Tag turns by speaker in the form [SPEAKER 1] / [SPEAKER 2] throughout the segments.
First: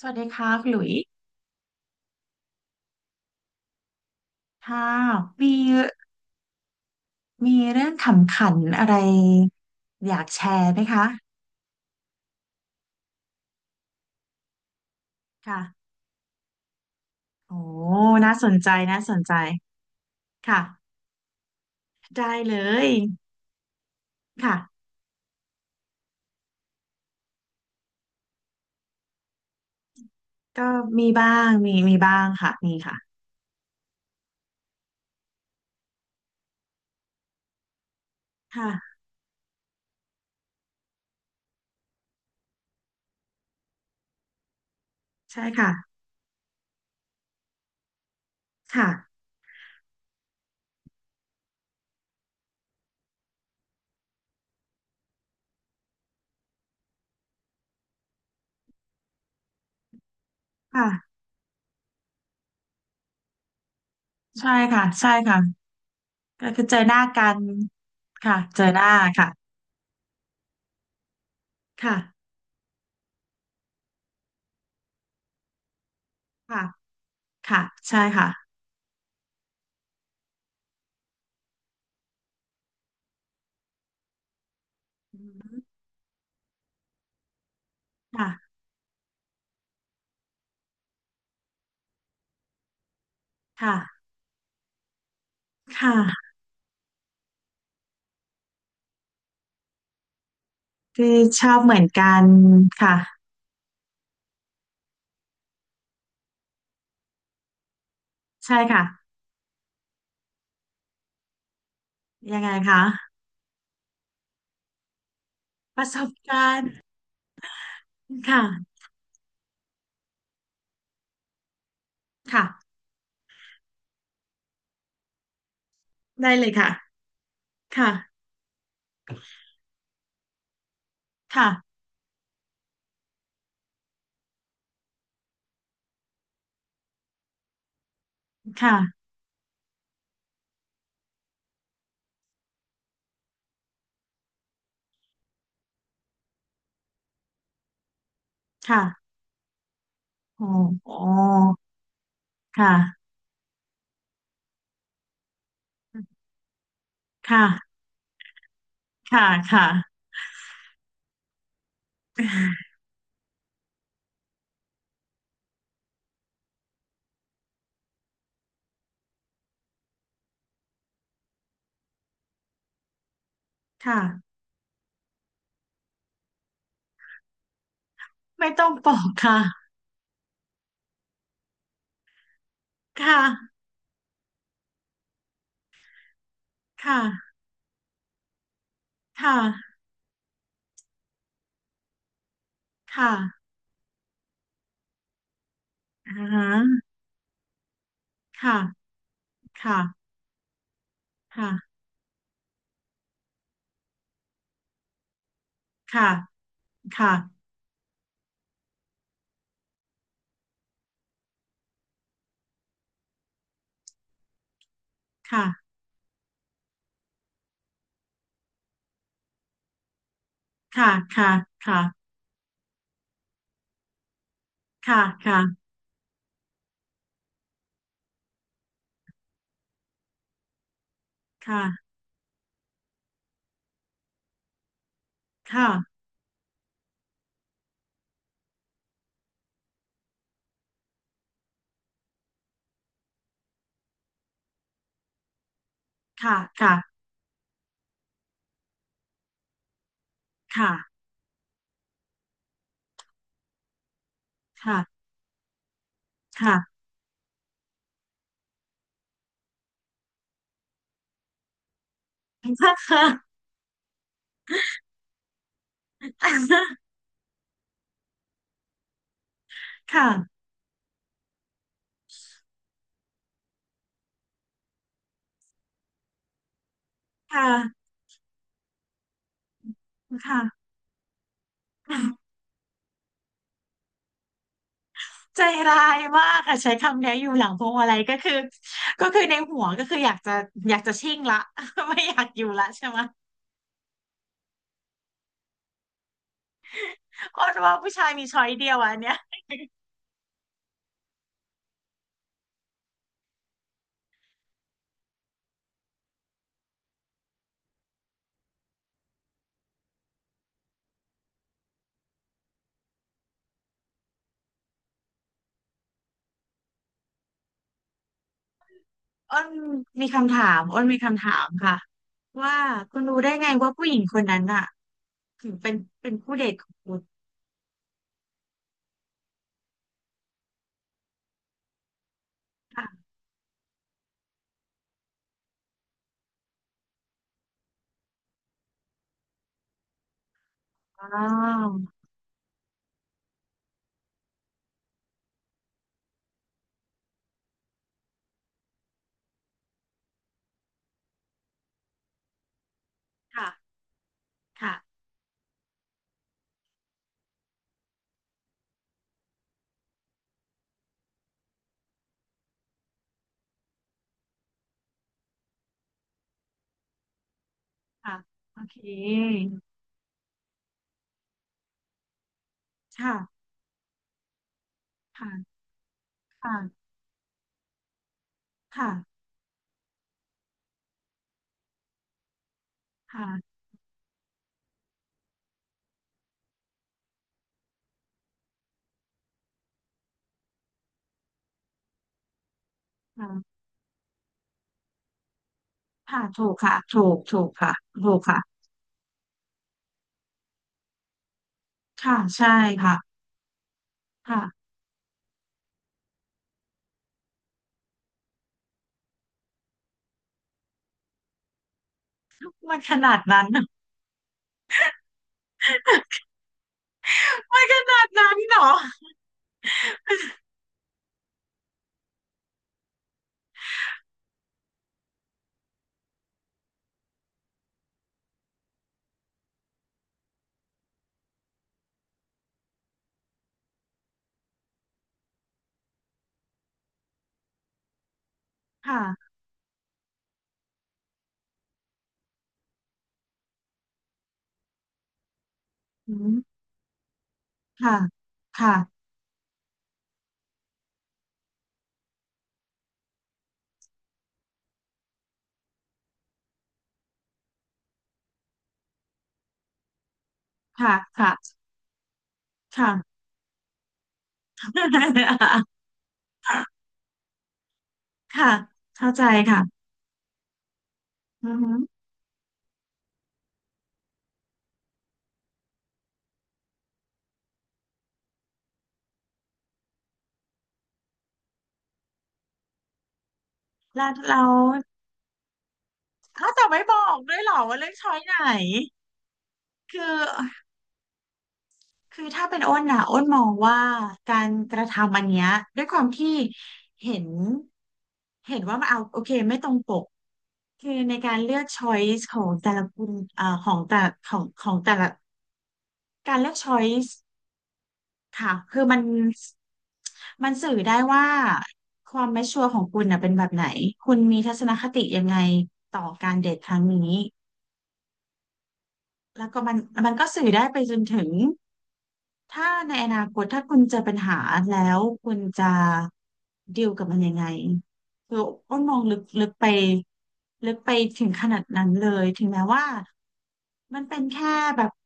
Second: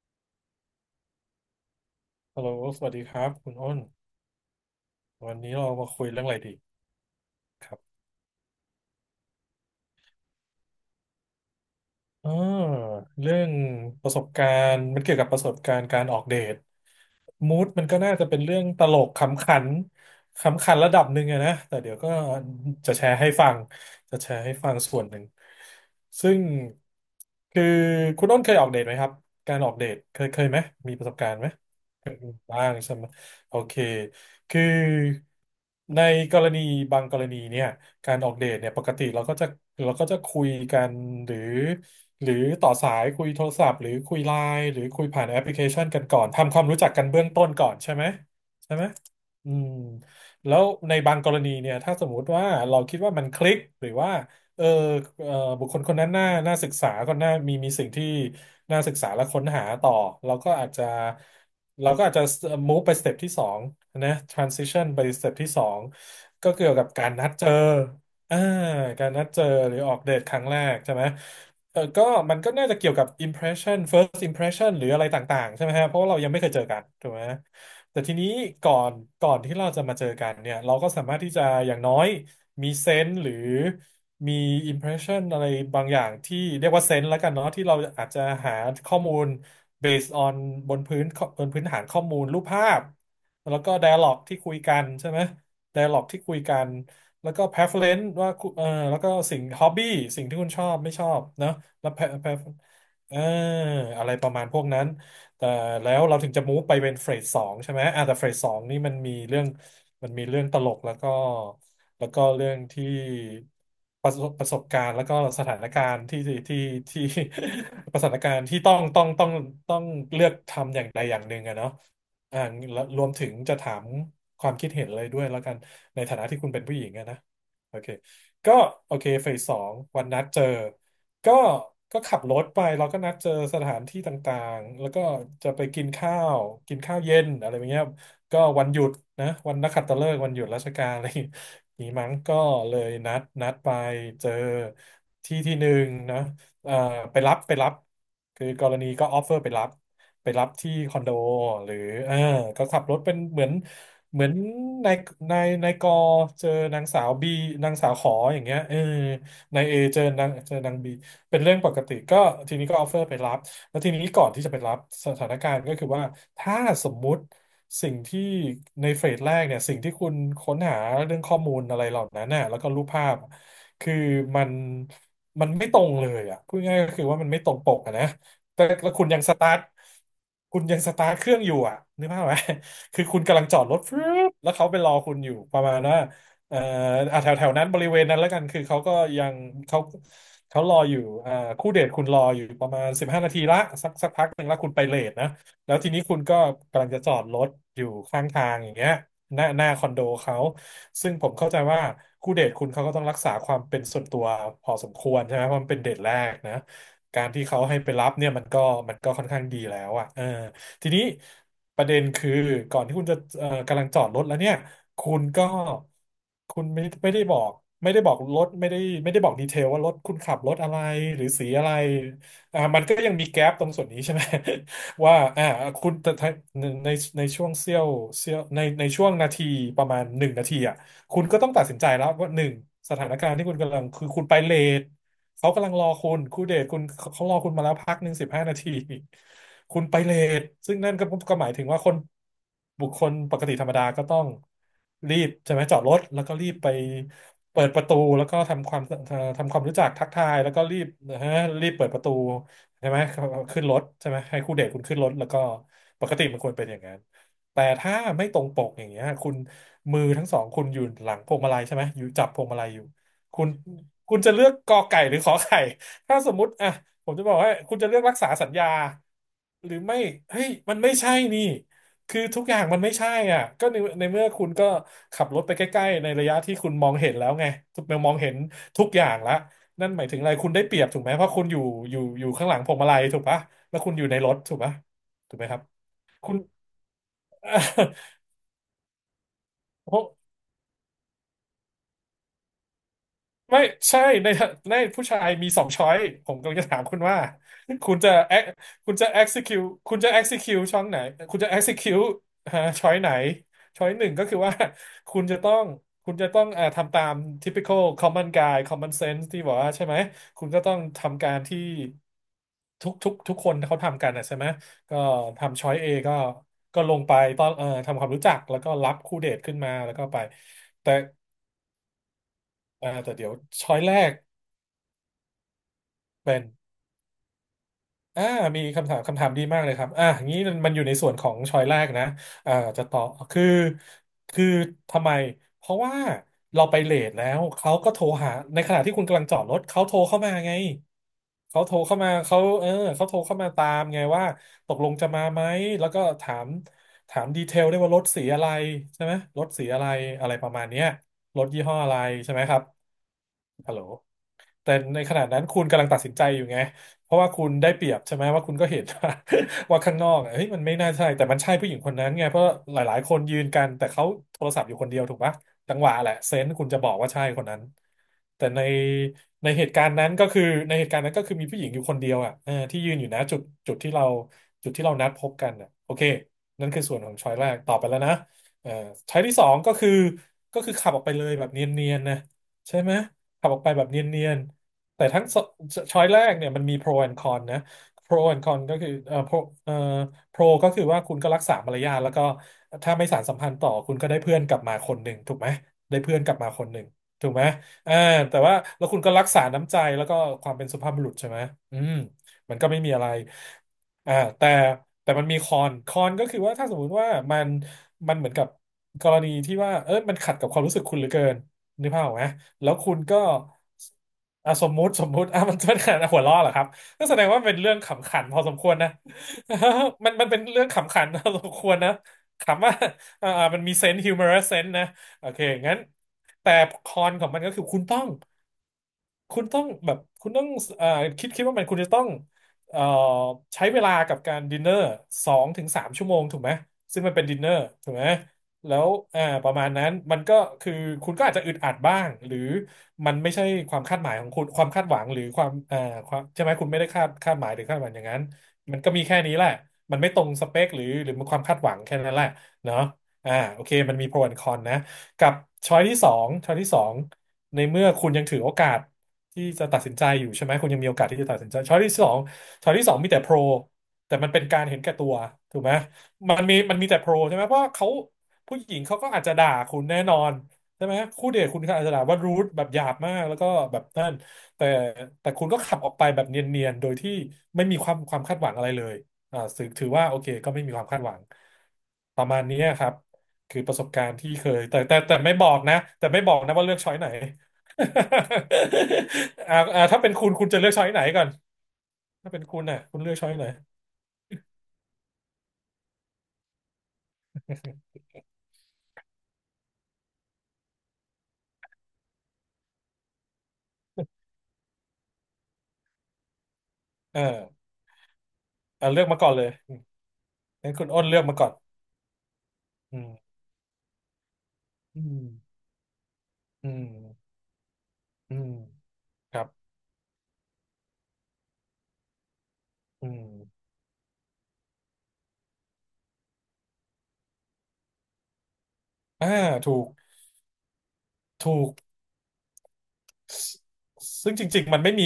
[SPEAKER 1] สวัสดีค่ะคุณหลุย
[SPEAKER 2] ฮัลโหลสวัสดีครับคุณอ้น
[SPEAKER 1] ค่ะ
[SPEAKER 2] วัน
[SPEAKER 1] มี
[SPEAKER 2] นี้เรามาคุยเรื่องอะไรดี
[SPEAKER 1] มี
[SPEAKER 2] ครั
[SPEAKER 1] เรื่อง
[SPEAKER 2] บ
[SPEAKER 1] ขำขันอะไรอยากแชร์ไหมคะ
[SPEAKER 2] อ่าเรื่องประสบการณ์มันเกี่ยวกับประสบ
[SPEAKER 1] ค่ะ
[SPEAKER 2] การณ์การออกเดท
[SPEAKER 1] โอ้
[SPEAKER 2] มูดมันก็น่าจะ
[SPEAKER 1] น่า
[SPEAKER 2] เป็น
[SPEAKER 1] สน
[SPEAKER 2] เรื่อง
[SPEAKER 1] ใจ
[SPEAKER 2] ตล
[SPEAKER 1] น่า
[SPEAKER 2] ก
[SPEAKER 1] สนใจ
[SPEAKER 2] ขำขัน
[SPEAKER 1] ค่ะ
[SPEAKER 2] ขำขันระดับหนึ่งอะนะแต่เดี๋ยวก็
[SPEAKER 1] ได้เลย
[SPEAKER 2] จะแชร์ให้ฟังจะแชร์ให้ฟัง
[SPEAKER 1] ค่ะ
[SPEAKER 2] ส่วนหนึ่งซึ่งคือคุณอ้นเคยออกเดทไหมครับการออกเดทเคยไหม
[SPEAKER 1] ก็
[SPEAKER 2] มีป
[SPEAKER 1] มี
[SPEAKER 2] ระสบ
[SPEAKER 1] บ้า
[SPEAKER 2] การณ์ไหม
[SPEAKER 1] งมีบ้างค่ะ
[SPEAKER 2] บ้า
[SPEAKER 1] มี
[SPEAKER 2] งใช่
[SPEAKER 1] ค่ะ
[SPEAKER 2] ไหมโอเคคือในกรณีบางกรณีเนี่ยการออกเดทเนี่ยปก
[SPEAKER 1] ค่ะ
[SPEAKER 2] ติเราก็จะคุยกันหรือหรือต่อสายคุยโทรศัพท์หรือคุยไลน์หรือคุยผ่านแอ
[SPEAKER 1] ใช่
[SPEAKER 2] ปพลิเค
[SPEAKER 1] ค่ะ
[SPEAKER 2] ชันกันก่อนทำความรู้จักกันเบื้องต้นก่อนใช่ไหมใช่ไหม
[SPEAKER 1] ค่ะ
[SPEAKER 2] อืมแล้วในบางกรณีเนี่ยถ้าสมมุติว่าเราคิดว่ามันคลิกหรือว่า เออบุคคลคนนั้นน่าศึกษาก็น่ามีสิ่งที่น่าศึกษาและค้นหาต่อเราก็อาจจะ
[SPEAKER 1] ค่ะ
[SPEAKER 2] เราก็อาจจะ move ไปสเต็ปที่สองนะ
[SPEAKER 1] ใช่ค่ะ
[SPEAKER 2] transition ไป
[SPEAKER 1] ใช่
[SPEAKER 2] สเต็ป
[SPEAKER 1] ค่ะ
[SPEAKER 2] ที่สอง
[SPEAKER 1] ก็
[SPEAKER 2] ก็
[SPEAKER 1] คือ
[SPEAKER 2] เกี่ย
[SPEAKER 1] เจ
[SPEAKER 2] ว
[SPEAKER 1] อ
[SPEAKER 2] กับ
[SPEAKER 1] หน้า
[SPEAKER 2] การนั
[SPEAKER 1] กั
[SPEAKER 2] ด
[SPEAKER 1] น
[SPEAKER 2] เจอ
[SPEAKER 1] ค่ะ
[SPEAKER 2] อ่า
[SPEAKER 1] เจอหน้า
[SPEAKER 2] การนัด
[SPEAKER 1] ค่ะ
[SPEAKER 2] เจอหรือออกเดทครั้งแรกใช่ไหม
[SPEAKER 1] ค่ะ
[SPEAKER 2] ก็มันก็น่าจะเกี่ยวกับ impression first impression หรืออะไรต่างๆใช่ไหมฮะเพราะว่าเรายังไม่เคยเจ
[SPEAKER 1] ค่ะ
[SPEAKER 2] อกันถูกไหม
[SPEAKER 1] ค่ะใช่
[SPEAKER 2] แต่ที
[SPEAKER 1] ค่ะ
[SPEAKER 2] นี้ก่อนก่อนที่เราจะมาเจอกันเนี่ย เราก็สามารถที่จะอย่างน้อย มีเซนส์หรือมีอิมเพรสชั
[SPEAKER 1] อื
[SPEAKER 2] นอะไร
[SPEAKER 1] ม
[SPEAKER 2] บางอย่างที่เรียกว่าเซนส์แล้วกันเนาะที่เราอาจจะ
[SPEAKER 1] ค่ะ
[SPEAKER 2] หาข้อมูล based on บนพื้นบนพื้นฐานข้อมูลรูปภาพแล้วก็
[SPEAKER 1] ค่ะ
[SPEAKER 2] dialog ที่คุยกันใช่ไหม
[SPEAKER 1] ค
[SPEAKER 2] dialog ที่
[SPEAKER 1] ่ะ
[SPEAKER 2] คุยกันแล้วก็ preference ว่าคุณแล้วก็สิ่ง hobby สิ่งที่คุณชอบไม่ชอ
[SPEAKER 1] คือ
[SPEAKER 2] บ
[SPEAKER 1] ช
[SPEAKER 2] เนาะ
[SPEAKER 1] อบเหมือน
[SPEAKER 2] แล้ว
[SPEAKER 1] กัน ค่ะ
[SPEAKER 2] เอออะไรประมาณพวกนั้นแต่แล้วเราถึงจะม v e ไปเป็นเฟสสองใช่ไหมอ่ะแต่เฟสสอ
[SPEAKER 1] ใช่
[SPEAKER 2] งนี่
[SPEAKER 1] ค่ะ
[SPEAKER 2] มันมีเรื่อง มันมีเรื่องตลกแล้วก็แล้วก็
[SPEAKER 1] ยัง
[SPEAKER 2] เรื่
[SPEAKER 1] ไง
[SPEAKER 2] องที่
[SPEAKER 1] คะ
[SPEAKER 2] ประสบการณ์แล้วก็สถาน
[SPEAKER 1] ป
[SPEAKER 2] กา
[SPEAKER 1] ระ
[SPEAKER 2] ร
[SPEAKER 1] ส
[SPEAKER 2] ณ์
[SPEAKER 1] บ
[SPEAKER 2] ที่ที่
[SPEAKER 1] การณ์
[SPEAKER 2] ที่ ประสถานการ
[SPEAKER 1] ค่ะ
[SPEAKER 2] ณ์ที่ต้องเลือกทำอย่างใดอย่างหนึ่งอะเนาะอ่า
[SPEAKER 1] ค่ะ
[SPEAKER 2] แล้วรวมถึงจะถามความคิดเห็นเลยด้วยแล้วกันในฐานะ
[SPEAKER 1] ได้
[SPEAKER 2] ที่
[SPEAKER 1] เล
[SPEAKER 2] คุณ
[SPEAKER 1] ย
[SPEAKER 2] เป็น
[SPEAKER 1] ค่ะ
[SPEAKER 2] ผู้หญิงอะนะโอเค
[SPEAKER 1] ค่ะ
[SPEAKER 2] ก็โอเคเฟสสองวันนัดเจอก็
[SPEAKER 1] ค่ะ
[SPEAKER 2] ก็ขับรถไปเราก็นัดเจอสถานที่ต่างๆแล้วก็จะไปกินข้าวกินข้าวเย็นอะไรอย่างเงี้ย ก็วันหยุด
[SPEAKER 1] ค่ะ
[SPEAKER 2] นะวันนักขัตฤกษ์วันหยุดราชการอะไรอย่าง นี้มั้งก็เลยนัดไปเจอที่ที่หนึ่งนะเอ่อไปรับคือกร
[SPEAKER 1] ค่ะ
[SPEAKER 2] ณีก็ออฟเฟอร์ไปรั
[SPEAKER 1] โอ้
[SPEAKER 2] บที่
[SPEAKER 1] โอ้
[SPEAKER 2] คอนโดหรือเออก็ขับรถ
[SPEAKER 1] ค่ะ
[SPEAKER 2] เป็นเหมือนนายนายกอเจอนางสาวบีนา
[SPEAKER 1] ค่ะ
[SPEAKER 2] งสาวขออย่างเงี้ย
[SPEAKER 1] ค่ะ
[SPEAKER 2] นายเอเจ
[SPEAKER 1] ค่ะ
[SPEAKER 2] อนางบีเป็นเรื่องปกติก็ทีนี้ก็ออฟเฟอร์ไปรับแล้วทีนี้ก่อนที่จะไปรับสถานการณ์ก็คือว่าถ้าสมมุติ สิ่งที่ในเฟสแรกเนี่ยสิ่งที่คุณค้นหาเรื่องข้อมูลอะไรเหล่านั้นน่ะแล้วก็รูปภาพคือ
[SPEAKER 1] ค่ะ
[SPEAKER 2] มันมันไม่ตรงเลยอ่ะพูดง่ายๆก็คือว่ามันไม่ตรงปกอะนะ
[SPEAKER 1] ไม่
[SPEAKER 2] แต่
[SPEAKER 1] ต้องป
[SPEAKER 2] แล้ว
[SPEAKER 1] อ
[SPEAKER 2] คุณ
[SPEAKER 1] ก
[SPEAKER 2] ยังส
[SPEAKER 1] ค่ะ
[SPEAKER 2] ตาร์ทคุณยังสตาร์ทเครื่องอยู่อ่ะนึกภาพไหม
[SPEAKER 1] ค
[SPEAKER 2] คือคุณกำลัง
[SPEAKER 1] ่ะ
[SPEAKER 2] จอดรถฟึบแล้วเขาไปรอคุณอยู่ประมาณว่าเอ่ออ่ะแถ
[SPEAKER 1] ค่ะ
[SPEAKER 2] วแถวนั้นบริเวณนั้นแล้วกันคือเขาก็
[SPEAKER 1] ค
[SPEAKER 2] ยัง
[SPEAKER 1] ่ะ
[SPEAKER 2] เขาเขารออยู่อ่าคู่เดทคุณรออยู่ประมาณสิบ
[SPEAKER 1] ค่ะ
[SPEAKER 2] ห้านาทีละสักพักหนึ่งแล้วคุณไปเลทนะ แล้วทีนี้
[SPEAKER 1] อ่า
[SPEAKER 2] คุณก็
[SPEAKER 1] ฮะ
[SPEAKER 2] กำลังจะจอดรถอยู่ข้างทาง
[SPEAKER 1] ค่ะ
[SPEAKER 2] อย่างเงี้ยหน้า
[SPEAKER 1] ค่ะ
[SPEAKER 2] คอนโดเขาซึ่งผมเข้าใจ
[SPEAKER 1] ค่ะ
[SPEAKER 2] ว่าคู่เดทคุณเขาก็ต้องรักษาความเป็นส่วนตัวพอสมควรใช่ไหมเพราะมันเป็นเดท
[SPEAKER 1] ค่ะ
[SPEAKER 2] แรกนะการที่เขาให้ไปรับเนี่ยมันก็ค่อนข้างดีแล้วอ่ะทีนี้ประเด็นคือก่อนที่คุณจะกำลังจอดรถแล้วเนี่ยคุณก็
[SPEAKER 1] ค่ะ
[SPEAKER 2] คุณไม่ได้บอกรถไม่ได้ไม่ได้บอกดีเทลว่ารถคุณขับรถอะไร
[SPEAKER 1] ค่ะ
[SPEAKER 2] หรือสีอะไร
[SPEAKER 1] ค่ะ
[SPEAKER 2] มันก็ยังมีแก๊ปตรงส่วนนี้ใช่ไหม
[SPEAKER 1] ค่ะ
[SPEAKER 2] ว่าอ่า
[SPEAKER 1] ค่ะ
[SPEAKER 2] คุณแต่ถ้าในช่วงเสี้ยวในช่วงนาทีประมาณ1 นาทีอ่ะคุณก็ต้องตั
[SPEAKER 1] ค่ะ
[SPEAKER 2] ดสินใจแล้วว่าหนึ่งสถานการณ์ที่คุณกำลังคือคุณไปเลทเขากำ
[SPEAKER 1] ค่ะ
[SPEAKER 2] ลังรอคุณคู่เดทคุณเขารอคุณมาแล้วพักหนึ่ง15 นาทีคุณไปเลทซึ่งนั่นก็หมายถึงว่าบุคคลปกติธรรมดาก็ต้องรีบใช่ไหมจอดรถแล้ว
[SPEAKER 1] ค
[SPEAKER 2] ก็รีบไป
[SPEAKER 1] ่ะ
[SPEAKER 2] เปิดประตูแล้วก็ทำความรู้จักทักทายแล้วก็
[SPEAKER 1] ค่ะค่ะ
[SPEAKER 2] รีบ
[SPEAKER 1] ค่ะ
[SPEAKER 2] นะฮะรีบเปิดประตู ใช่ไหมขึ้นรถใช่ไหมให้คู่เดท
[SPEAKER 1] ค่ะ
[SPEAKER 2] คุณขึ้น
[SPEAKER 1] ค่ะ
[SPEAKER 2] รถแล้วก็ปกติมันควร
[SPEAKER 1] ค่ะ
[SPEAKER 2] เป็นอย่างนั้นแต่ถ้าไม่ตรงปกอย่างเงี้ยคุณมือทั้งสองคุณอยู่หลังพวงมาลัยใช่ไหมอยู่จับพวงมาลัยอยู่คุณคุณจะเลือกกอไก่หรือขอไข่ถ้า
[SPEAKER 1] ค
[SPEAKER 2] สมมุติอ่ะ
[SPEAKER 1] ่ะ
[SPEAKER 2] ผมจะบอกว่าคุณจะเลือกรักษาสัญญาหรือไม่เฮ้
[SPEAKER 1] ค่ะ
[SPEAKER 2] ยมันไม่ใช่นี่คือทุกอย่างมันไม่ใช่อ่ะก็ในเมื่อคุณก็ขับรถไปใกล้ๆในระยะที่คุณมองเห็นแล้วไง
[SPEAKER 1] ค่ะ
[SPEAKER 2] มองเห็นทุกอย่างละ นั่นหมายถึงอะไร
[SPEAKER 1] ค่ะ
[SPEAKER 2] คุณได้เปรียบถูกไหมเพราะคุณอยู่ข้างหลังพวงมาลัยถูกปะแล้วคุณอยู่ในรถถูกปะถูก
[SPEAKER 1] ใจ
[SPEAKER 2] ไหมครับ
[SPEAKER 1] ร้ายมา
[SPEAKER 2] คุณ
[SPEAKER 1] กค่ะใช้คำนี้อยู่หลังพวงมาลัยก็คือในหัวก็คืออยากจะ อยากจะชิ่งละ ไม่อยากอยู่ละใช่ไหม
[SPEAKER 2] ไม่ใช่ในผู้ชายมีสองช้อยผมกำลังจะถามคุณว่า
[SPEAKER 1] อ้นว่าผู้
[SPEAKER 2] คุณ
[SPEAKER 1] ชาย
[SPEAKER 2] จะ
[SPEAKER 1] มีช้อ
[SPEAKER 2] ex-
[SPEAKER 1] ยเดียวอั
[SPEAKER 2] คุณ
[SPEAKER 1] น
[SPEAKER 2] จะ
[SPEAKER 1] เนี้ย
[SPEAKER 2] execute คุณจะ execute ช่องไหนคุณจะ execute ฮะช้อยไหนช้อยหนึ่งก็คือว่าคุณจะต้องคุณจะต้องเอ่อทำตาม typical common guy common sense ที่บอกว่าใช่ไหมคุณก็ต้องทำการที่ทุกคนเขาทำกันนะใช่ไหมก็ทำช้อย A ก็ลงไปตอนทำความรู้จักแล้วก็รับคู่เด
[SPEAKER 1] อ้
[SPEAKER 2] ท
[SPEAKER 1] น
[SPEAKER 2] ขึ้นมาแล้วก็
[SPEAKER 1] มี
[SPEAKER 2] ไป
[SPEAKER 1] คำถามอ้น
[SPEAKER 2] แต่
[SPEAKER 1] มีคำถามค่ะว่า
[SPEAKER 2] เอ่อ
[SPEAKER 1] คุณ
[SPEAKER 2] แต่
[SPEAKER 1] รู้
[SPEAKER 2] เดี๋
[SPEAKER 1] ได้
[SPEAKER 2] ยว
[SPEAKER 1] ไงว่า
[SPEAKER 2] ช้อย
[SPEAKER 1] ผู้
[SPEAKER 2] แร
[SPEAKER 1] หญิง
[SPEAKER 2] ก
[SPEAKER 1] คนนั้นอ่ะถึงเป็นเป็นคู่
[SPEAKER 2] เป็
[SPEAKER 1] เด
[SPEAKER 2] น
[SPEAKER 1] ทของคุณ
[SPEAKER 2] อ่ามีคำถามคำถามดีมากเลยครับงี้มันอยู่ในส่วนของชอยแรกนะจะต่อ
[SPEAKER 1] ค่ะ
[SPEAKER 2] คือคือทำไมเพราะว่าเราไปเลทแล้วเขาก็โทรหาในขณะที่คุณกำลังจอดรถเขาโทรเข้ามาไง
[SPEAKER 1] อ๋อ
[SPEAKER 2] เขาโทรเข้ามาเขาโทรเข้ามาตามไงว่าตกลงจะมาไหมแล้วก็ถามดีเทลได้วยว่ารถสีอะไรใช่ไหมรถสีอะไรอะไรประมาณเนี้ยรถยี่ห้ออะไรใช่ไหมครับ
[SPEAKER 1] ค่ะ
[SPEAKER 2] ฮัลโหล แต่
[SPEAKER 1] ค่ะ
[SPEAKER 2] ในขณะนั้นคุณกำลังตัดสินใจอยู่ไงเพราะว่าคุณได้เปรียบใช่ไหมว่าคุณก็เห็น ว่าข้างนอกอะเฮ้ยมันไม่น่าใช่แต่มันใช่ผู้หญิงคนนั้นไงเพราะหลายๆคนยืนกันแต่เขาโทรศัพท์อยู่คนเดียวถูกปะจังหวะแหละเซนส์คุณจะบอกว่าใช่คนนั้น
[SPEAKER 1] ค่ะ
[SPEAKER 2] แต่
[SPEAKER 1] โอเค
[SPEAKER 2] ในเหตุการณ์นั้นก็คือในเหตุการณ์นั้นก็คือมีผู้หญิงอยู่คนเดียวอ่ะที่ยืนอยู่นะ
[SPEAKER 1] ค่ะ
[SPEAKER 2] จุดที่เราจุดที่เรานัดพบกั
[SPEAKER 1] ค่ะ
[SPEAKER 2] นอ่ะโอเค
[SPEAKER 1] ค่ะ
[SPEAKER 2] นั่นคือส่วนของช้อยแรกตอบไปแล้วนะเออ
[SPEAKER 1] ค่ะ
[SPEAKER 2] ช้อยที่สองก็คือขับออกไปเลยแบบเนียนๆนะใช่ไหมขับ
[SPEAKER 1] ค
[SPEAKER 2] ออกไปแบบเนียน แต่ทั้งสช้อยแรกเนี่ยมันมี pro and con นะ pro and con ก็คือเอ่อ pro ก็คือว่าคุณก็รักษามารยาทแล้วก็ถ้าไม่สานสัมพั
[SPEAKER 1] ่ะ
[SPEAKER 2] นธ์ต่อคุณก็ได้เพื่อนกลับมาคนหนึ่งถูกไหมได้เพื่อ
[SPEAKER 1] ค่ะ
[SPEAKER 2] นกลับ
[SPEAKER 1] ถู
[SPEAKER 2] มา
[SPEAKER 1] ก
[SPEAKER 2] คน
[SPEAKER 1] ค่ะ
[SPEAKER 2] หนึ่ง
[SPEAKER 1] ถูก
[SPEAKER 2] ถูกไห
[SPEAKER 1] ถู
[SPEAKER 2] ม
[SPEAKER 1] กค่ะ
[SPEAKER 2] อ่า
[SPEAKER 1] ถูก
[SPEAKER 2] แต่
[SPEAKER 1] ค่ะ
[SPEAKER 2] ว่าแล้วคุณก็รักษาน้ำใจแล้วก็ความเป็นสุภาพบุรุษใช่ไหมอืม
[SPEAKER 1] ค่ะใช่
[SPEAKER 2] มันก็ไม่มี
[SPEAKER 1] ค่ะ
[SPEAKER 2] อะไรอ่าแต่
[SPEAKER 1] ค่ะ
[SPEAKER 2] แต่มันมีคอนก็คือว่าถ้าสมมุติว่ามันเหมือนกับกรณีที่ว่ามันขัดกับความรู้สึกคุณเหลือเกินนึกภาพออกไหม แล้ว
[SPEAKER 1] มัน
[SPEAKER 2] คุ
[SPEAKER 1] ข
[SPEAKER 2] ณ
[SPEAKER 1] นา
[SPEAKER 2] ก็
[SPEAKER 1] ดนั้น
[SPEAKER 2] อ่ะสมมุติอ่ะ มันเป็นขนาดหัวล้อเหรอครับก็แสดงว่าเป็น
[SPEAKER 1] มัน
[SPEAKER 2] เรื่
[SPEAKER 1] ข
[SPEAKER 2] อง
[SPEAKER 1] นาด
[SPEAKER 2] ขำขัน
[SPEAKER 1] นั้
[SPEAKER 2] พ
[SPEAKER 1] น
[SPEAKER 2] อส
[SPEAKER 1] เหร
[SPEAKER 2] มค
[SPEAKER 1] อ
[SPEAKER 2] วรนะ มันเป็นเรื่องขำขัน พอสมควรนะขำว่ามันมีเซนส์ฮิวเมอรัสเซนส์นะโอเคงั้นแต่คอนของมันก็คือคุณต้อง คุณต้องแบบคุณต้องอ่าคิดว่ามันคุณจะต้องเอ่อใช้เวลากับการดินเนอร์2-3 ชั่วโมงถูกไหมซึ่งมันเป็นดินเนอร์ถูกไหมแล้ว
[SPEAKER 1] ค่ะ
[SPEAKER 2] ประมาณนั้นมันก็คือคุณก็อาจจะอึดอัดบ้างหรือมันไม่ใช่ความคาดหมายของคุณความคาดหวังหรือความค
[SPEAKER 1] อื
[SPEAKER 2] วาม
[SPEAKER 1] ม
[SPEAKER 2] ใช่ไหมคุณไม่ได้คาดหมายหรือคาดหวัง
[SPEAKER 1] ค่ะ
[SPEAKER 2] อย่างนั้นมันก็มี
[SPEAKER 1] ค่ะ
[SPEAKER 2] แค่นี้แหละมันไม่ตรงสเปคหรือมันความคาดหวังแค่นั้นแหละเนาะโอเคมันมีโปรแอนคอนนะ กับช้อยที่สองในเมื่อคุณยังถือโอกาสที่จะตัดสินใจอยู่ใช่ไหมคุณยังมี
[SPEAKER 1] ค่ะ
[SPEAKER 2] โอกาสที่จะตัดสิน
[SPEAKER 1] ค่ะ
[SPEAKER 2] ใจช้อยที่สองช้อยที่
[SPEAKER 1] ค่ะ
[SPEAKER 2] สองมีแต่โปรแต่มันเป็นการเห็นแก่ ตัวถูกไหมมันมีแต่โปรใช่ไหมเพราะเขา
[SPEAKER 1] ค่ะ
[SPEAKER 2] ผู้หญิงเขาก็
[SPEAKER 1] เข้า
[SPEAKER 2] อา
[SPEAKER 1] ใจ
[SPEAKER 2] จจะด่าคุ
[SPEAKER 1] ค่ะ
[SPEAKER 2] ณแน่นอนใช่ไหมคู่เดท
[SPEAKER 1] อือ
[SPEAKER 2] คุณ
[SPEAKER 1] ฮึ
[SPEAKER 2] ก็อาจจะด่าว่ารูทแบบหยาบมากแล้วก็แบบนั่นแต่แต่คุณก็ขับออกไปแบบเนียนๆโดยที่ไม่มีความคาดหวังอะไรเลยถือว่าโอเคก็ไม่มีความคาดหวังประมาณนี้ครับ คือประสบกา
[SPEAKER 1] แล้
[SPEAKER 2] ร
[SPEAKER 1] ว
[SPEAKER 2] ณ์ที่
[SPEAKER 1] เรา
[SPEAKER 2] เคยแต่ไม่บอกนะแต่ไม่บอก
[SPEAKER 1] เขา
[SPEAKER 2] นะ
[SPEAKER 1] จะ
[SPEAKER 2] ว่าเลือก
[SPEAKER 1] ไม่
[SPEAKER 2] ช้อ
[SPEAKER 1] บ
[SPEAKER 2] ยไหน
[SPEAKER 1] อกด้วยเหรอว่าเลือกช้อยไหน คื
[SPEAKER 2] ถ้าเป็นคุณคุณจะ
[SPEAKER 1] อ
[SPEAKER 2] เลือกช้อยไหนก่อน
[SPEAKER 1] คือ
[SPEAKER 2] ถ้าเป็น
[SPEAKER 1] ถ้าเป็
[SPEAKER 2] คุ
[SPEAKER 1] น
[SPEAKER 2] ณ
[SPEAKER 1] อ้
[SPEAKER 2] น่ะ
[SPEAKER 1] น
[SPEAKER 2] คุ
[SPEAKER 1] อ่ะ
[SPEAKER 2] ณเลือ
[SPEAKER 1] อ้
[SPEAKER 2] ก
[SPEAKER 1] น
[SPEAKER 2] ช้อย
[SPEAKER 1] มอ
[SPEAKER 2] ไหน
[SPEAKER 1] งว่าการกระทำอันเนี้ยด้วยความที่เห็นเห็นว่ามันเอาโอเคไม่ตรงปกคือในการเลือก choice ของแต่ละคุณของแต่ของแต่ละการเลือก choice
[SPEAKER 2] เออ
[SPEAKER 1] ค่ะคือมัน
[SPEAKER 2] เลือกมาก่อนเลยอืม
[SPEAKER 1] มันสื่
[SPEAKER 2] งั้น
[SPEAKER 1] อ
[SPEAKER 2] คุณ
[SPEAKER 1] ได้
[SPEAKER 2] อ้นเลือก
[SPEAKER 1] ว่า
[SPEAKER 2] มาก่อน
[SPEAKER 1] ความไม่ชัวร์ของ
[SPEAKER 2] อื
[SPEAKER 1] คุณน่ะเป็น
[SPEAKER 2] ม
[SPEAKER 1] แบบไหนคุณมีทัศนค
[SPEAKER 2] อื
[SPEAKER 1] ติยังไง
[SPEAKER 2] ม
[SPEAKER 1] ต่อการเดท
[SPEAKER 2] อื
[SPEAKER 1] ครั้ง
[SPEAKER 2] ม
[SPEAKER 1] นี้
[SPEAKER 2] อืมครั
[SPEAKER 1] แล้
[SPEAKER 2] บ
[SPEAKER 1] วก็มันก็สื่อได้ไปจนถึง ถ้าใน
[SPEAKER 2] อื
[SPEAKER 1] อนา
[SPEAKER 2] ม
[SPEAKER 1] คตถ้าคุณเจอปัญหาแล้วคุณจะดีลกับมันยังไงคืออ้นมองลึก
[SPEAKER 2] อ่า
[SPEAKER 1] ลึกไป
[SPEAKER 2] ถูก
[SPEAKER 1] ลึกไปถึงข
[SPEAKER 2] ถู
[SPEAKER 1] นาด
[SPEAKER 2] ก
[SPEAKER 1] นั้นเลยถึงแม้ว่า
[SPEAKER 2] ซ
[SPEAKER 1] มันเป็น
[SPEAKER 2] ซึ่งจ
[SPEAKER 1] แค่
[SPEAKER 2] ริงๆมั
[SPEAKER 1] แบ
[SPEAKER 2] น
[SPEAKER 1] บ
[SPEAKER 2] ไม่มี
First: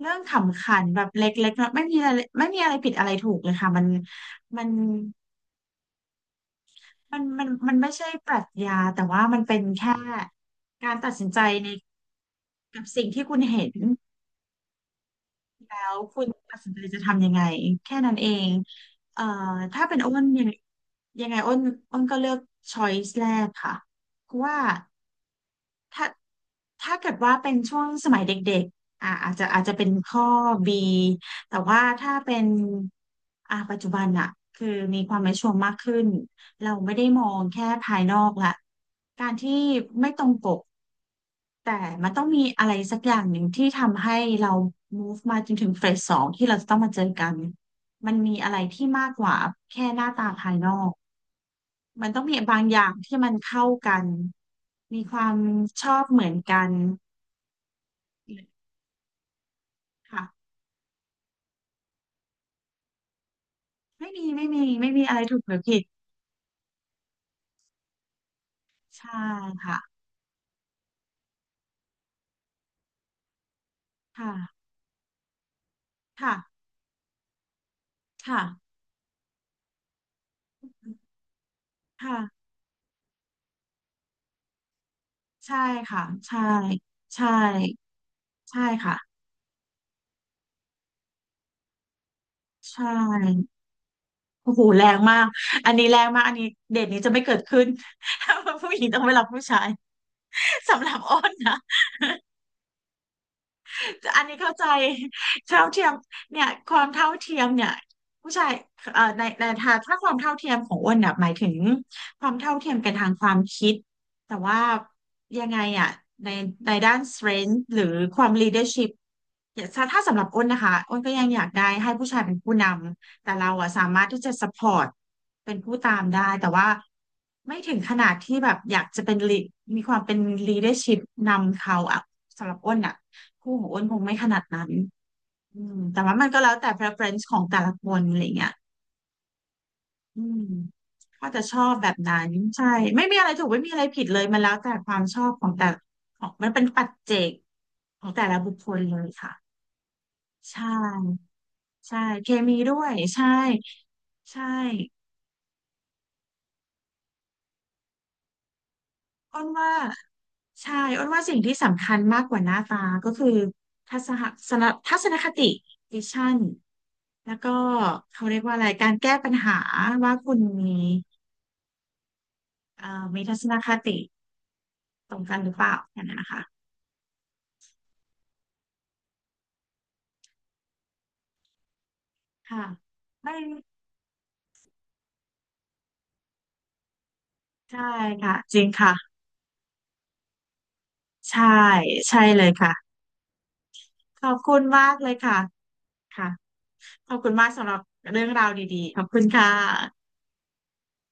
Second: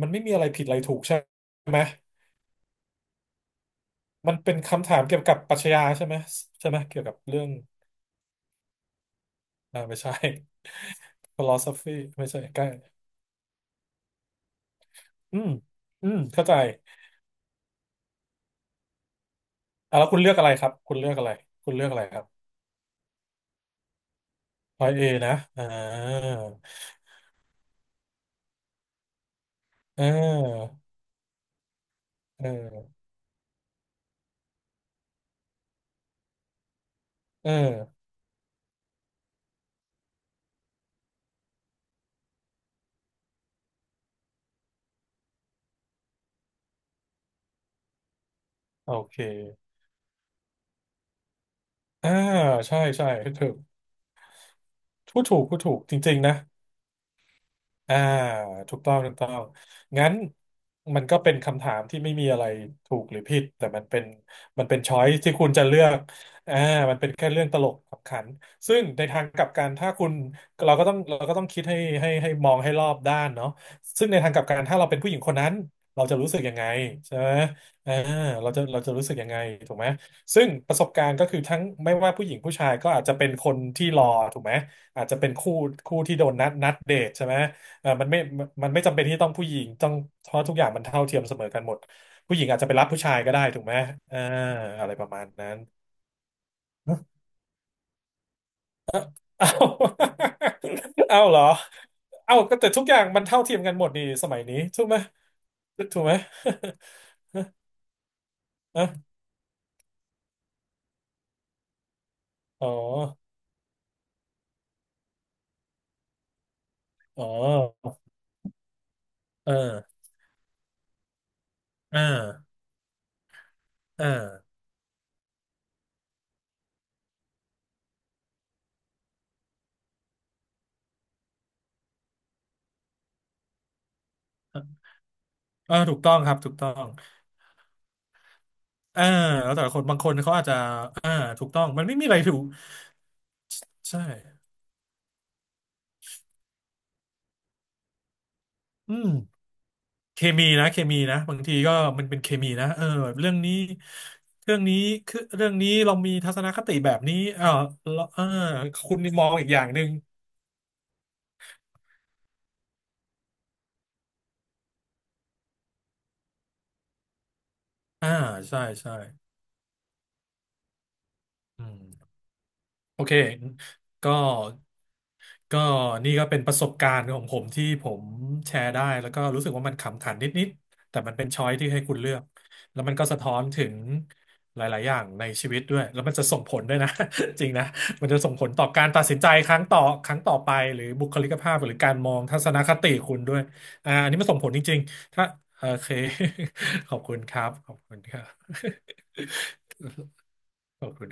[SPEAKER 2] มัน
[SPEAKER 1] เรื่อง
[SPEAKER 2] ไม่มีอะไร
[SPEAKER 1] ขำ
[SPEAKER 2] ผิดอะ
[SPEAKER 1] ขั
[SPEAKER 2] ไร
[SPEAKER 1] น
[SPEAKER 2] ถู
[SPEAKER 1] แบ
[SPEAKER 2] ก
[SPEAKER 1] บ
[SPEAKER 2] ใช่
[SPEAKER 1] เล็กๆเนาะ
[SPEAKER 2] ไหม
[SPEAKER 1] ไม่มีอะไรไม่มีอะไรผิดอะไรถูกเลยค่ะ
[SPEAKER 2] มันเป็น
[SPEAKER 1] มัน
[SPEAKER 2] คำถามเกี่ยวกับปรัชญาใช่ไหมใช่ไหมเกี่ยวกั
[SPEAKER 1] มั
[SPEAKER 2] บ
[SPEAKER 1] น
[SPEAKER 2] เรื่
[SPEAKER 1] มั
[SPEAKER 2] อ
[SPEAKER 1] น
[SPEAKER 2] ง
[SPEAKER 1] มันไม่ใช่ปรัชญาแต่ว่ามันเป็นแค่
[SPEAKER 2] ไม่ใช่
[SPEAKER 1] การตัดสิ นใจใน
[SPEAKER 2] philosophy ไม่ใช่ใกล้
[SPEAKER 1] กับสิ่งที่คุณเห็น
[SPEAKER 2] อืม
[SPEAKER 1] แล้ว
[SPEAKER 2] อืม
[SPEAKER 1] คุณ
[SPEAKER 2] เข้าใจ
[SPEAKER 1] ตัดสินใจจะทำยังไงแค่นั้นเองเอ่อถ้าเป็
[SPEAKER 2] อ่ะ
[SPEAKER 1] น
[SPEAKER 2] แล้ว
[SPEAKER 1] อ้
[SPEAKER 2] คุณ
[SPEAKER 1] น
[SPEAKER 2] เลือก
[SPEAKER 1] ยั
[SPEAKER 2] อะ
[SPEAKER 1] ง
[SPEAKER 2] ไรครับคุณเลือก
[SPEAKER 1] ยั
[SPEAKER 2] อะ
[SPEAKER 1] ง
[SPEAKER 2] ไร
[SPEAKER 1] ไงอ้น
[SPEAKER 2] คุณเลือก
[SPEAKER 1] อ้
[SPEAKER 2] อะ
[SPEAKER 1] น
[SPEAKER 2] ไร
[SPEAKER 1] ก็
[SPEAKER 2] ครั
[SPEAKER 1] เลือก
[SPEAKER 2] บ
[SPEAKER 1] ช้อยส์แรกค่ะเพราะว่า
[SPEAKER 2] พอยเอนะ
[SPEAKER 1] ถ้าถ้าเกิดว่าเป็นช่วงสมัยเด็กๆอาจจะเป็น
[SPEAKER 2] เ
[SPEAKER 1] ข้อ B
[SPEAKER 2] ออ
[SPEAKER 1] แต่ว่าถ้าเป็น
[SPEAKER 2] เออ
[SPEAKER 1] อ่ะปัจจุบันอะคือมีความแมชชวร์มากขึ้นเราไม่ได้มอง
[SPEAKER 2] เอ
[SPEAKER 1] แค่ภาย
[SPEAKER 2] อ
[SPEAKER 1] นอกละการที่ไม่ตรงปก แต่มันต้องมีอะไรสักอย่างหนึ่งที่ทำให้เรา move มาจนถึงเฟสสองที่เราจะต้องมาเจอกัน มันมีอะไรที่
[SPEAKER 2] โอ
[SPEAKER 1] มาก
[SPEAKER 2] เค
[SPEAKER 1] กว่าแค่หน้าตาภายนอก มั
[SPEAKER 2] อ่า
[SPEAKER 1] นต้องมีบางอ
[SPEAKER 2] ใช่
[SPEAKER 1] ย่าง
[SPEAKER 2] ใช่
[SPEAKER 1] ที่มัน
[SPEAKER 2] ถูก
[SPEAKER 1] เข้ากันมีความ
[SPEAKER 2] พูดถูก
[SPEAKER 1] ช
[SPEAKER 2] จ
[SPEAKER 1] อบ
[SPEAKER 2] ริง
[SPEAKER 1] เหมื
[SPEAKER 2] ๆ
[SPEAKER 1] อ
[SPEAKER 2] นะ
[SPEAKER 1] นกัน
[SPEAKER 2] อ่าถูกต้องถูกต้องงั้น
[SPEAKER 1] ค่ะ
[SPEAKER 2] มันก็เป็นคำถามที่ไม่มีอะไรถูกหรือผิดแต่
[SPEAKER 1] ไม่มี ไม่
[SPEAKER 2] มั
[SPEAKER 1] มี
[SPEAKER 2] นเป็น
[SPEAKER 1] ไม่
[SPEAKER 2] ช้อ
[SPEAKER 1] มี
[SPEAKER 2] ย
[SPEAKER 1] อะไร
[SPEAKER 2] ที่
[SPEAKER 1] ถูก
[SPEAKER 2] คุ
[SPEAKER 1] ห
[SPEAKER 2] ณ
[SPEAKER 1] รือ
[SPEAKER 2] จะ
[SPEAKER 1] ผิ
[SPEAKER 2] เลื
[SPEAKER 1] ด
[SPEAKER 2] อกอ่ามันเป็นแค่เรื่องตลกขำขันซึ่งใน
[SPEAKER 1] ใช่
[SPEAKER 2] ทางกลับกัน
[SPEAKER 1] ค่ะ
[SPEAKER 2] ถ้าคุณเราก็ต้องคิดให้มองให้รอบด้านเนาะซึ่งในทางกลับกัน
[SPEAKER 1] ค่ะ
[SPEAKER 2] ถ้าเราเป็นผู้หญิงคนนั้นเราจะรู้
[SPEAKER 1] ค่ะ
[SPEAKER 2] สึกยังไงใช่ไหมอ่า
[SPEAKER 1] ค่ะ
[SPEAKER 2] เราจะรู้สึกยังไงถูกไหมซึ่งประสบการณ์ก็คือทั้งไม่ว่าผู้หญิง
[SPEAKER 1] ค่ะ
[SPEAKER 2] ผู้ชายก็อาจจะเป็นคนที่รอถูกไหมอาจจะเป็นคู่
[SPEAKER 1] ใช่
[SPEAKER 2] คู่
[SPEAKER 1] ค่ะ
[SPEAKER 2] ที่โดน
[SPEAKER 1] ใช่
[SPEAKER 2] นัดเดทใช่
[SPEAKER 1] ใช่
[SPEAKER 2] ไหม เออ
[SPEAKER 1] ใช่
[SPEAKER 2] มันไม่
[SPEAKER 1] ค่ะ
[SPEAKER 2] จำเป็นที่ต้องผู้หญิงต้องเพราะทุกอย่างมันเท่าเทียมเสมอกันหมดผู้หญิงอาจจะไป
[SPEAKER 1] ใช่
[SPEAKER 2] รับผู้ชายก็ได้ถูกไหมเออ
[SPEAKER 1] โอ้โหแร
[SPEAKER 2] อะไร
[SPEAKER 1] ง
[SPEAKER 2] ประ
[SPEAKER 1] มา
[SPEAKER 2] มา
[SPEAKER 1] ก
[SPEAKER 2] ณนั้น
[SPEAKER 1] อันนี้แรงมาก อันนี้เดทนี้จะไม่ เกิดขึ้น ถ้าผู้หญิงต้องไปรับผู้
[SPEAKER 2] เอา
[SPEAKER 1] ชายสำหรับอ้
[SPEAKER 2] เอา
[SPEAKER 1] น
[SPEAKER 2] เหรอ
[SPEAKER 1] นะ
[SPEAKER 2] เอาก็แต่ทุกอย่างมันเท่าเทียมกันหมดนี่
[SPEAKER 1] อัน
[SPEAKER 2] ส
[SPEAKER 1] นี้
[SPEAKER 2] มัย
[SPEAKER 1] เข้า
[SPEAKER 2] นี้
[SPEAKER 1] ใจ
[SPEAKER 2] ถูกไหม
[SPEAKER 1] เท่าเทียม
[SPEAKER 2] ถูกไหม
[SPEAKER 1] เนี่ยความเท่าเทียมเนี่ยผู้ชาย
[SPEAKER 2] อะ
[SPEAKER 1] ในถ้าถ้าความเท่าเทียมของอ้วนเน่ยหมายถึงความเท่า
[SPEAKER 2] อ๋
[SPEAKER 1] เที
[SPEAKER 2] อ
[SPEAKER 1] ยมกันทางความคิดแต่ว่ายังไงอ่ะในในด้าน
[SPEAKER 2] อ๋อ
[SPEAKER 1] strength หรือความ leadership
[SPEAKER 2] เออ
[SPEAKER 1] อย่าถ้าถ้าสำหรับอ้นนะคะอ้นก็ยังอยากได้ให้
[SPEAKER 2] อ่า
[SPEAKER 1] ผู้ชายเป็นผู้นำแต่เราอ่ะสามา
[SPEAKER 2] อ
[SPEAKER 1] รถที่จะ
[SPEAKER 2] ่า
[SPEAKER 1] support เป็นผู้ตามได้แต่ว่าไม่ถึงขนาดที่แบบอยากจะเป็น มีความเป็น leadership นำเขาอ่ะสำหรับอ้นอ่ะ โอ้โหอ้วนคงไม่ขนาดนั้น
[SPEAKER 2] เออถู
[SPEAKER 1] แต่
[SPEAKER 2] กต้อ
[SPEAKER 1] ว่า
[SPEAKER 2] ง
[SPEAKER 1] มัน
[SPEAKER 2] ครับ
[SPEAKER 1] ก็แล้
[SPEAKER 2] ถู
[SPEAKER 1] ว
[SPEAKER 2] กต้
[SPEAKER 1] แต่
[SPEAKER 2] อง
[SPEAKER 1] preference ของแต่ละคนอะไรเงี้ย
[SPEAKER 2] อ่าแล้วแต่ละคนบางคน
[SPEAKER 1] อื
[SPEAKER 2] เขา
[SPEAKER 1] ม
[SPEAKER 2] อาจจะอ่า
[SPEAKER 1] ก็จะ
[SPEAKER 2] ถูก
[SPEAKER 1] ช
[SPEAKER 2] ต้
[SPEAKER 1] อ
[SPEAKER 2] อง
[SPEAKER 1] บ
[SPEAKER 2] มั
[SPEAKER 1] แบ
[SPEAKER 2] นไม่
[SPEAKER 1] บ
[SPEAKER 2] มีอะไร
[SPEAKER 1] นั้น
[SPEAKER 2] ถูก
[SPEAKER 1] ใช่ไม่มีอะไรถูกไม่มีอะไร
[SPEAKER 2] ใช่
[SPEAKER 1] ผิดเลยมันแล้วแต่ความชอบของแต่ของมันเป็นปัจเจกของแต่ละบุคคล
[SPEAKER 2] อื
[SPEAKER 1] เลย
[SPEAKER 2] ม
[SPEAKER 1] ค่ะ
[SPEAKER 2] เคมี
[SPEAKER 1] ใช่
[SPEAKER 2] นะเคมีนะบางทีก็
[SPEAKER 1] ใช่
[SPEAKER 2] มันเป็น
[SPEAKER 1] เค
[SPEAKER 2] เคมี
[SPEAKER 1] มี
[SPEAKER 2] นะ
[SPEAKER 1] ด้
[SPEAKER 2] เอ
[SPEAKER 1] ว
[SPEAKER 2] อ
[SPEAKER 1] ย
[SPEAKER 2] แบบ
[SPEAKER 1] ใช่
[SPEAKER 2] เรื่องนี้
[SPEAKER 1] ใช่
[SPEAKER 2] เรื่องนี้คือเรื่องนี้เรามีทัศนคติแบบนี้เออแลาเออคุณมอง
[SPEAKER 1] อ้
[SPEAKER 2] อี
[SPEAKER 1] น
[SPEAKER 2] กอย่าง
[SPEAKER 1] ว่า
[SPEAKER 2] หนึ่ง
[SPEAKER 1] ใช่อ้นว่าสิ่งที่สำคัญมากกว่าหน้าตาก็คือทัศนสนทัศนคติวิชั่นแล้วก็
[SPEAKER 2] อ่า
[SPEAKER 1] เขาเรียกว่า
[SPEAKER 2] ใช่
[SPEAKER 1] อะไรกา
[SPEAKER 2] ใช่
[SPEAKER 1] รแก้ปัญหาว่าคุณมี
[SPEAKER 2] อืม โอเค
[SPEAKER 1] มีทัศนคติ
[SPEAKER 2] ก็
[SPEAKER 1] ตรงกันหรือ
[SPEAKER 2] ก็
[SPEAKER 1] เปล่าอย่าง
[SPEAKER 2] นี่
[SPEAKER 1] นั้น
[SPEAKER 2] ก็
[SPEAKER 1] นะ
[SPEAKER 2] เป็
[SPEAKER 1] คะ
[SPEAKER 2] นประสบการณ์ของผมที่ผมแชร์ได้แล้วก็รู้สึกว่ามันขำขันนิดๆแต่มันเป็นช้อยที่ให้คุณเลือก
[SPEAKER 1] ค่ะ
[SPEAKER 2] แล้วมันก็สะท้
[SPEAKER 1] ไม่
[SPEAKER 2] อนถึงหลายๆอย่างในชีวิตด้วยแล้วมันจะส่งผลด้วยนะ จริงนะ
[SPEAKER 1] ใช่
[SPEAKER 2] มันจะส่
[SPEAKER 1] ค่ะ
[SPEAKER 2] งผล
[SPEAKER 1] จริ
[SPEAKER 2] ต่อ
[SPEAKER 1] ง
[SPEAKER 2] การตัด
[SPEAKER 1] ค่ะ
[SPEAKER 2] สินใจครั้งต่อครั้งต่อไปหรือบุคลิก
[SPEAKER 1] ใช่
[SPEAKER 2] ภาพหรือการมอ
[SPEAKER 1] ใช่
[SPEAKER 2] งทั
[SPEAKER 1] เล
[SPEAKER 2] ศ
[SPEAKER 1] ย
[SPEAKER 2] นคติ
[SPEAKER 1] ค่ะ
[SPEAKER 2] คุณด้วยอันนี้
[SPEAKER 1] ข
[SPEAKER 2] มัน
[SPEAKER 1] อบ
[SPEAKER 2] ส่งผล
[SPEAKER 1] คุ
[SPEAKER 2] จ
[SPEAKER 1] ณ
[SPEAKER 2] ริง
[SPEAKER 1] มากเลย
[SPEAKER 2] ๆถ้า
[SPEAKER 1] ค่ะ
[SPEAKER 2] โอเค
[SPEAKER 1] ค่ะ
[SPEAKER 2] ขอบ
[SPEAKER 1] ข
[SPEAKER 2] คุ
[SPEAKER 1] อบ
[SPEAKER 2] ณ
[SPEAKER 1] คุ
[SPEAKER 2] ค
[SPEAKER 1] ณ
[SPEAKER 2] รั
[SPEAKER 1] มาก
[SPEAKER 2] บ
[SPEAKER 1] สำ
[SPEAKER 2] ข
[SPEAKER 1] ห
[SPEAKER 2] อ
[SPEAKER 1] รั
[SPEAKER 2] บ
[SPEAKER 1] บ
[SPEAKER 2] คุณครั
[SPEAKER 1] เรื่องราว
[SPEAKER 2] บ
[SPEAKER 1] ดีๆขอบคุณค่ะ
[SPEAKER 2] ขอบคุณ